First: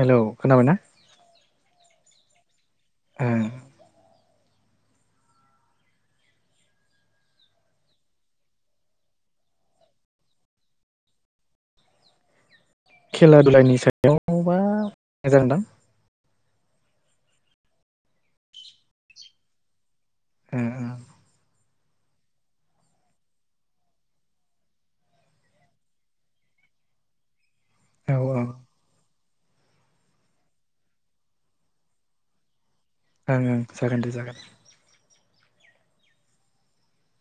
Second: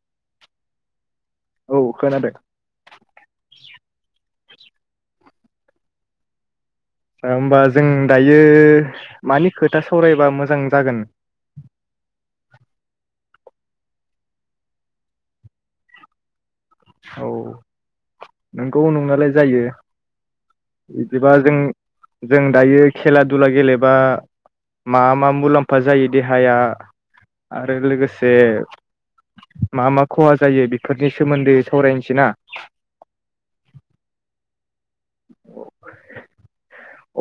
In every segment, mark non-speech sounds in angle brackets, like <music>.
Hello खोनाबाना? औ खोनादो ओ ओमबा जों दायो मानि खोथा सावरायबा मोजां जागोन? खेला दुलानि सायावबा <inaudible> औ नोंगौ नंनालाय जायो ओ औ इदिबा जों जों दायो खेला दुला गेलेबा मा मा मुलाम्फा जायो देहाया? आरो लोगोसे औ ओं मा मा खहा जायो बेफोरनि सोमोन्दै सावरायनसै ना? ओं ओं जागोन दे जागोन ‌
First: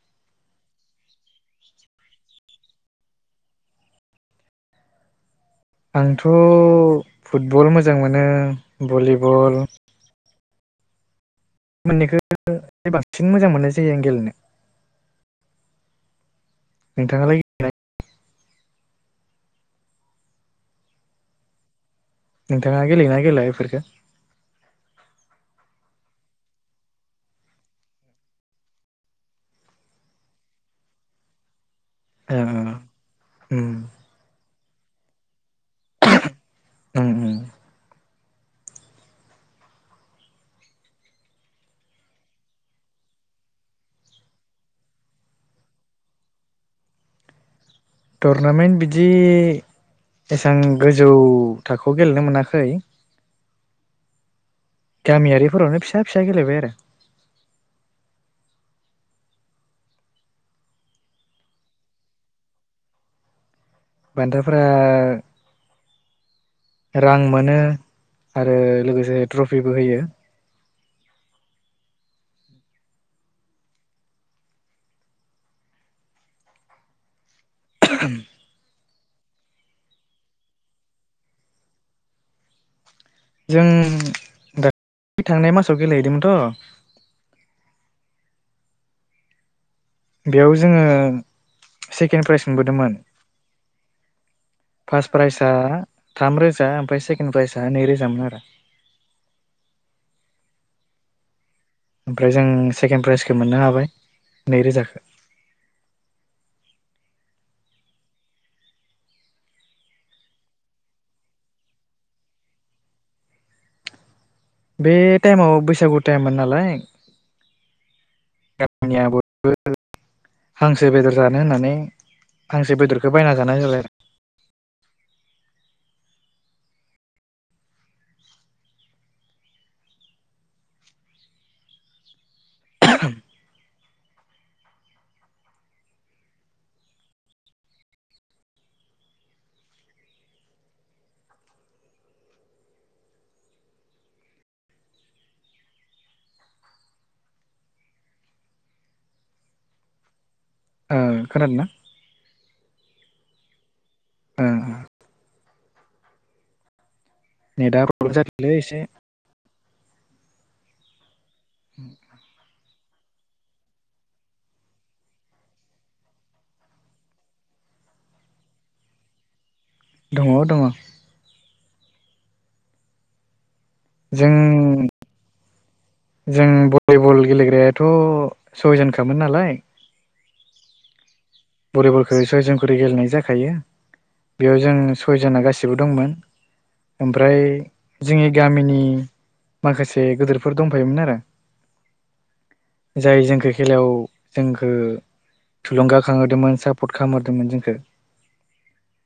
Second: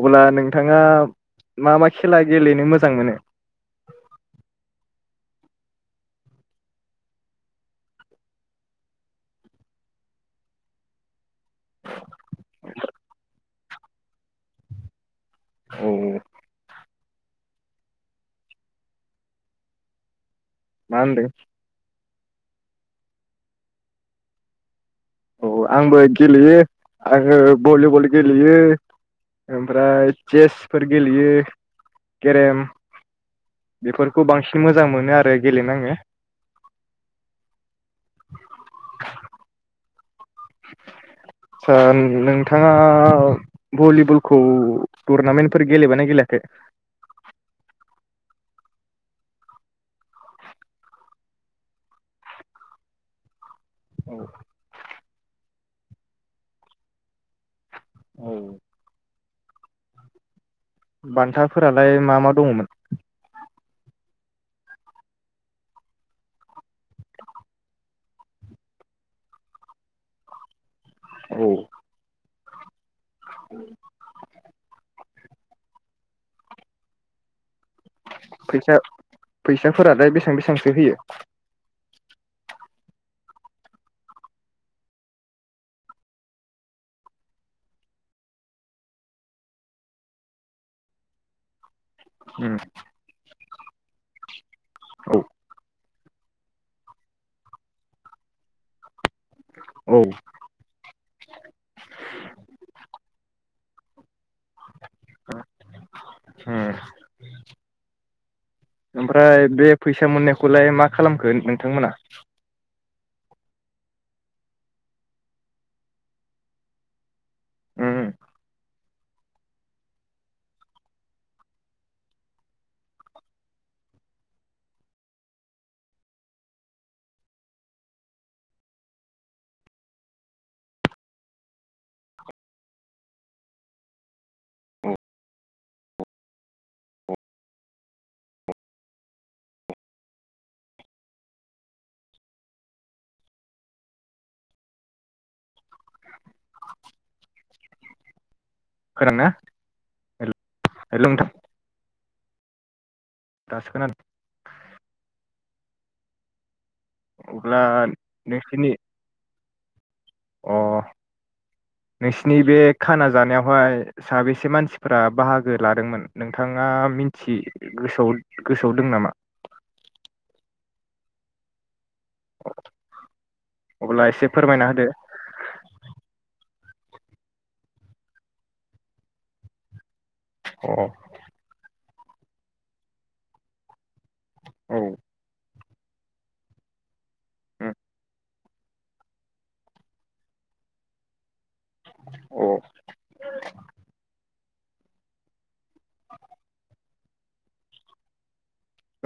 अब्ला नोंथाङा मा मा खेला गेलेनो मोजां मोनो? आंथ' फुटबल मोजां मोनो भलिबल मोननैखो बांसिन मोजां मोननाय जायो आं गेलेनो। औ। नोंथाङालाय <inaudible> मान्दो नोंथाङा गेलेयोना गेलेया इफोरखो। औ आंबो गेलेयो आङो भलिबल गेलेयो ओमफ्राय चेसफोर गेलेयो। ओ ओ गेरेम उम बेफोरखौ बांसि मोजां मोनो आरो गेलेेनो आङो। ओं ओं। <inaudible> आतसा नोंथाङा भलिबलखौ टुरनामेन्टफोर गेलेबाना गेलेयाखै टुरनामेन्ट बिदि एसां गोजौ थाखोआव गेलेनो मोनाखै औ। गामियारिफोरावनो फिसा फिसा गेलेबाय आरो औ। बान्थाफोरालाय मा मा दङमोन। बान्थाफोरा रां मोनो आरो लोगोसे ट्रफिबो होयो। औ। <inaudible> फैसा फैसाफोरालाय बेसेबां बेसेबांसो होयो। जों <unintelligible> थांनाय मासाव गेलेहैदोंमोनथ' बेयाव जोङो। सेकेन्ड प्राइज उम मोनबोदोंमोन। फास प्राइसा थाम रोजा ओमफ्राय सेकेणड प्राइजआ नैरोजामोन आरो औ। ओमफ्राय जों सेकेणड प्राइजखौ मोननो हाबाय। <unintelligible> नै रोजाखो ओमफ्राय बे फैसा मोननायखौलाय मा खालामखो नोंथांमोना। बे टाइमाव बैसागु टाइममोन नालाय उम निया बयबो हांसो बेदर जानो होननानै हांसो बेदरखौ बायना जानाय जालाय खोनादोंना? हेल' नोंथां खोनादोंना? दासो खोनादों। ओ अब्ला नेट प्रब्ल जादोंलै नोंसोरनि एसे। अ नोंसिनि बे खाना जानायावहाय साबेसे मानसिफोरा बाहागो लादोंमोन नोंथाङा मिथि गोसोआव गोसोआव दं नामा? दङ दङ। <inaudible> अब्ला एसे जों फोरमायना होदो । जों भलिबल गेलेग्रायाथ' सयजनखामोन नालाय । औ भलिबलखौ सयजन खरै गेलेनाय जाखायो । बेयाव जों औ सयजना गासिबो दंमोन ओमफ्राय उम जोंनि गामिनि माखासे गिदोरफोर दंफायोमोन आरो अ जाय जोंखौ खेलायाव जोंखौ थुलुंगा खांहदोंमोन सापर्ट खालामहोदोंमोन जोंखौ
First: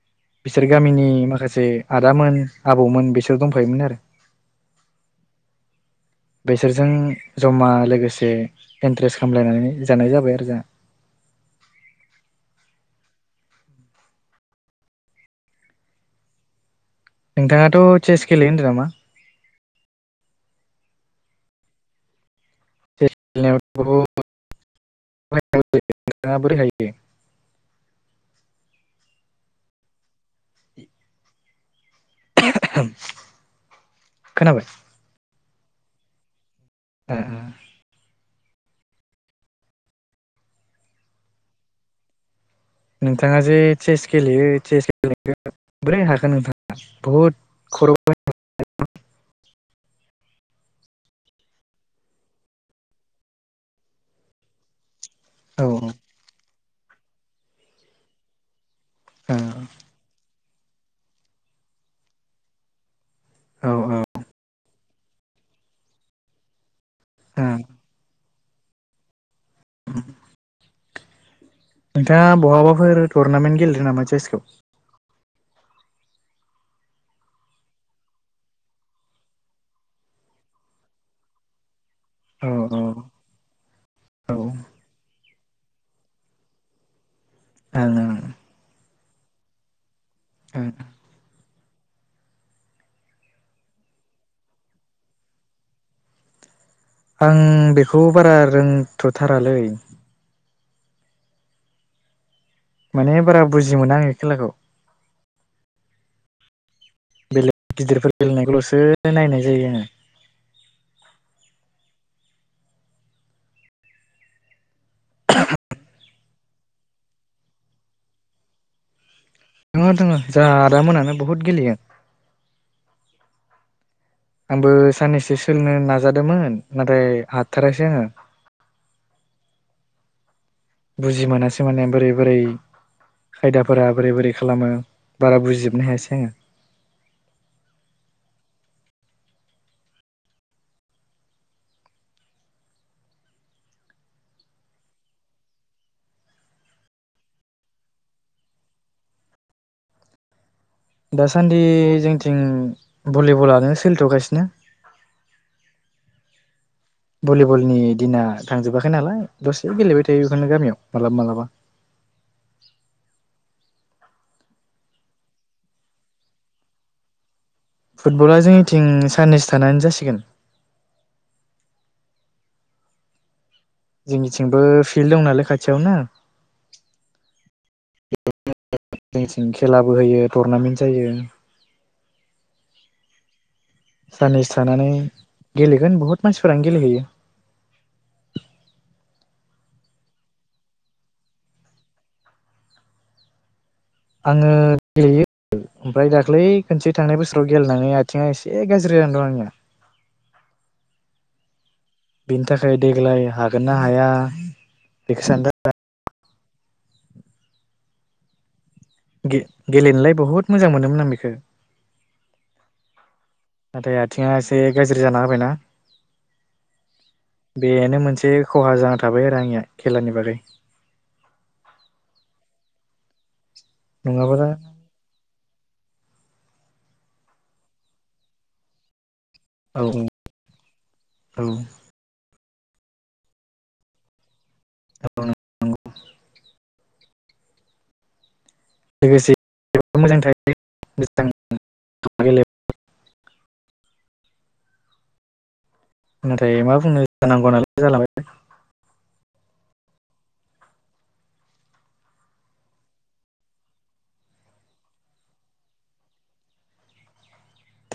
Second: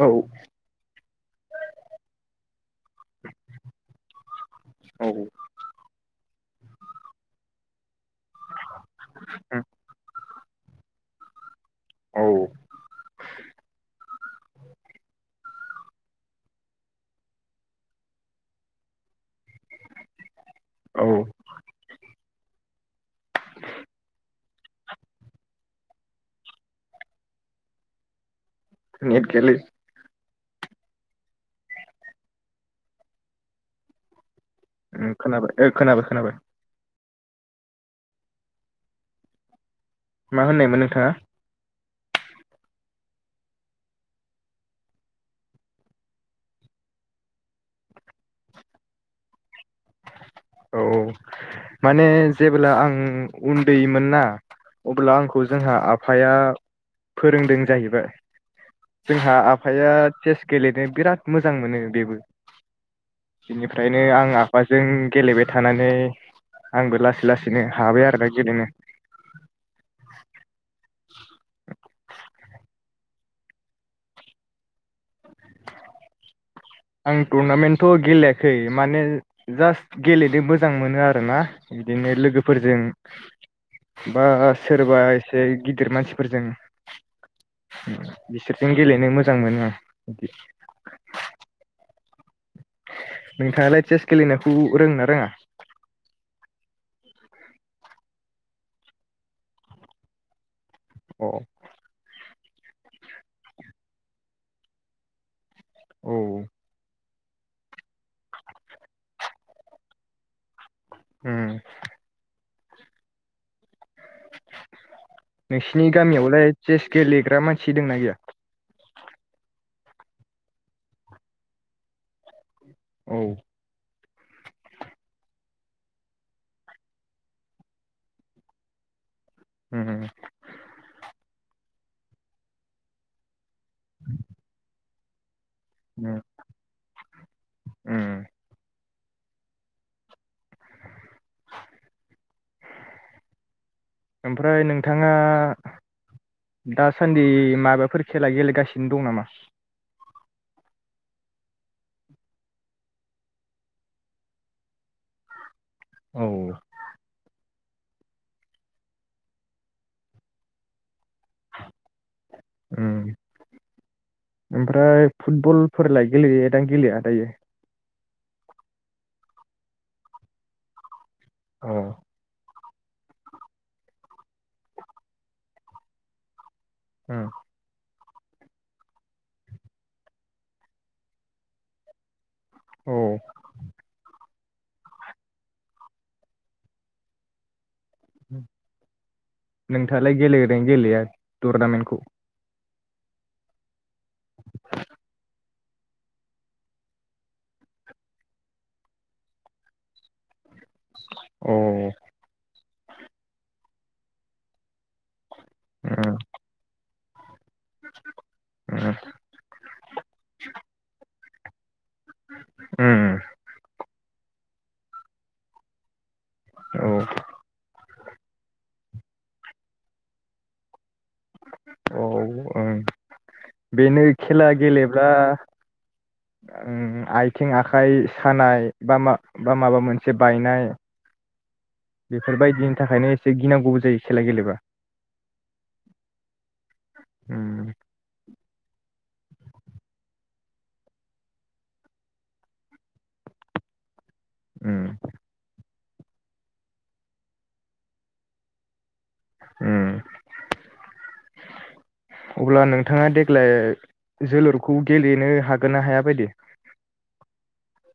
औ बिसोर गामिनि माखासे आदामोन आबौमोन बिसोर दंफायोमोन आरो औ बेसोरजों जमा लोगोसे इन्ट्रेस्ट उम खालामलायनानै जानाय जाबाय आरो जोंहा । औ नोंथाङाथ' चेस गेलेयो होनदों नामा? औ <unintelligible> <unintelligible> नेट गैयालै <unintelligible> ओं खोनाबाय खोनाबाय खोनाबाय दा मा होननायमोन नोंथाङा? नोंथाङा जे चेस गेलेयो चेस गेले बोरै हाखोन नोंथाङा बहुद खर' औ माने जेब्ला आं उन्दैमोन ना अब्ला अब्ला आंखौ औ जोंहा आफाया फोरोंदों जाहैबाय जोंहा आफाया चेस गेलेनो बिराद मोजां मोनो बेबो औ बिनिफ्रायनो औ आं फाजों गेलेबाय थानानै आंबो लासै ओ लासैनो हाबाय आरोना गेलेनो ‌‌। नोंथाङा बहाबाफोर टुरनामेन्ट गेलेदों नामा चेसखौ? आं टुरनामेन्टथ' गेलेयाखै माने जास्ट गेलेनो मोजां मोनो आरोना । बिदिनो औ लोगोफोरजों औ बा ओं सोरबा एसे गिदिर मानसिफोरजों ओं बिसोरजों गेलेनो मोजां मोनो बिदि ओं नोंथाङालाय चेस गेलेनायखौ रोङोना रोङा? आं बेखौ बारा रोंथ'थारालै अ माने बारा बुजि मोना आङो खेलाखौ औ बेलेग गिदिरफोर गेलेनायखौल'सो नायनाय जायो आङो उम नोंसिनि गामियावलाय चेस गेलेग्रा मानसि दोंना गैया दोङो दोङो जोंहा आदा मोनानो बहुद गेलेयो औ आंबो साननैसो सोलोंनो नाजादोंमोन नाथाय हाथथारासै आङो हम बुजि मोनासै माने बोरै बोरै खायदाफोरा बोरै बोरै खालामो बारा बुजि हम उम ओमफ्राय नोंथाङा दासान्दि माबाफोर खेला गेलेगासिनो दं नामा दासान्दि जोंथिं भलिबलानो सोलिथ'गासिनो औ भलिबलनि दिना थांजोबाखै नालाय दसे गेलेबाय थायो बेखौनो गामियाव मालाबा मालाबा ओम ओमफ्राय फुटबलफोरलाय गेलेयोदां गेलेया दायो फुटबला जोंनिथिं साननैसो थानानै जासिगोन अ जोंनिथिंबो फिल्ड दं नालाय खाथियावनो होम खेलाबो होयो टुरनामेन्ट जायो औ साननैसो थानानै गेलेगोन बहुत मानसिफोरानो गेलेहैयो नोंथाङालाय गेलेदों गेलेया टुरनामेन्टखौ आङो गेलेयो ओमफ्राय दाख्लै खनसे थांनाय बोसोराव गेलेनानै आथिंआ एसे गाज्रि जानानै दं आंनिया अ बिनि थाखाय देग्लाय हागोन ना हाया बेखौ सानदों उम <inaudible> गे गेलेनोलाय बहुत मोजां मोनोमोन आं बेखौ उम नाथाय आथिङा एसे गाज्रि जाना होबायना औ बेनो मोनसे एसे खहा जाना थाबाय आरो आंनिया खेलानि बागै औ बेनो नङाबा खेला गेलेब्ला आयथिं आखाइ सानाय बा मा बा औ माबा मोनसे बायनाय औ बेफोरबायदिनि थाखायनो एसे गिनांगौबो जायो खेला गेलेबा औ नंगौ नंगौ उम लोगोसे देहायाबो मोजां थायोे उम नाथाय मा बुंनो जानांगौ नालाय जालांबाय उम अब्ला नोंथाङा देग्लाय जोलुरखौ गेलेनो हागोन ना हाया बायदि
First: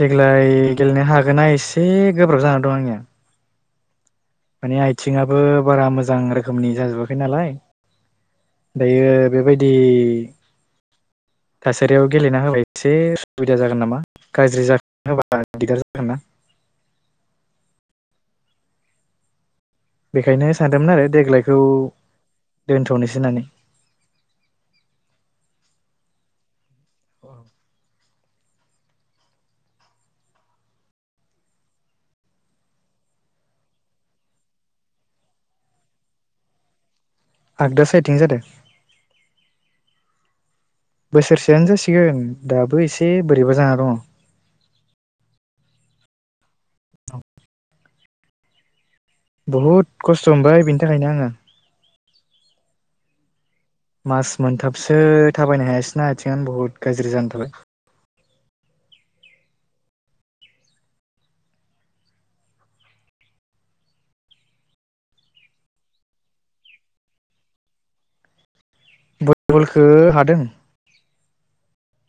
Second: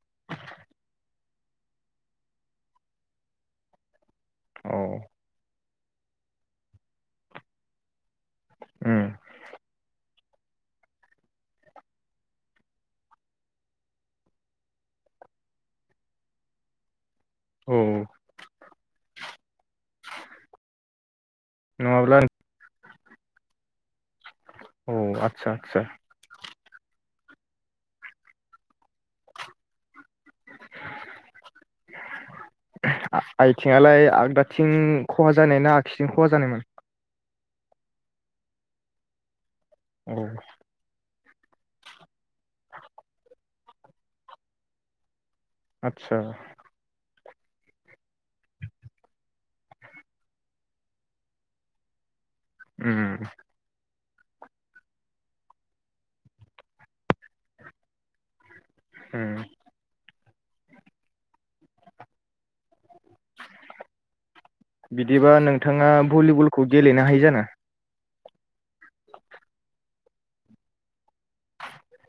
देग्लाय गेलेनो हागोना एसे गोब्राब जानानै दं आंनिया औ माने आथिङाबो बारा मोजां रोखोमनि जाजोबाखै नालाय उम दायो बेबायदि थासारियाव गेलेना होबाय एसे उसुबिदा जागोन नामा गाज्रि जानो होबा दिगदार जागोन ना औ देग्लाय खौ नङाब्ला दोनथ'नोसै बुजिनानै अ आतसा आतसा आइथिङालाय आगदाथिं खहा जानाय ना आगसिथिं खहा जानायमोन आगदा साइटिं जादों औ बोसोरसेयानो जासिगोन दाबो एसे बोरैबा जाना दङ आतसा बहुद खस्थ' मोनबाय बिनि थाखायनो आङो उम मास मोनथाबसो थाबायनो हायासैना आथिङानो बुहुत गाज्रि जाना थाबाय हम बिदिबा नोंथाङा भलिबलखौ गेलेनो हायो जानो बलखो हादों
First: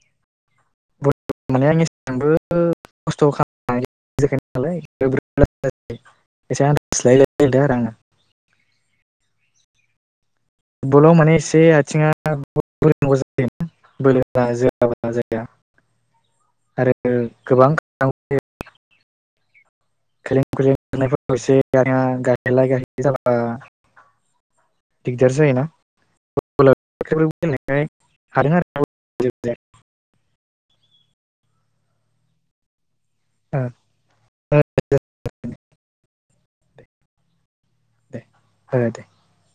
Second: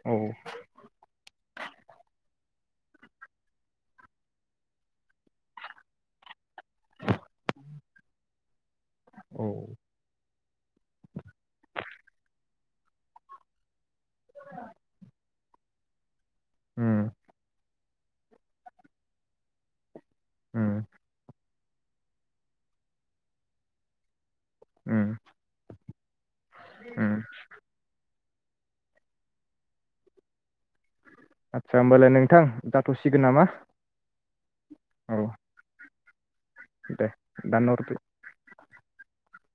औ <unintelligible> औ फुटबलाव माने एसे आथिङा बोलो नांगौ जायो बोलो होना जोआबा जाया उम आरो गोबां औे खायलें उम खुयलें खारनायफोराव एसे <unintelligible> उम दिगदार जायोना उम <unintelligible> हादों आरो ना आदसा होमबालाय नोंथां थ'सिगोन नामा औ दे दे दनना हरदो <unintelligible>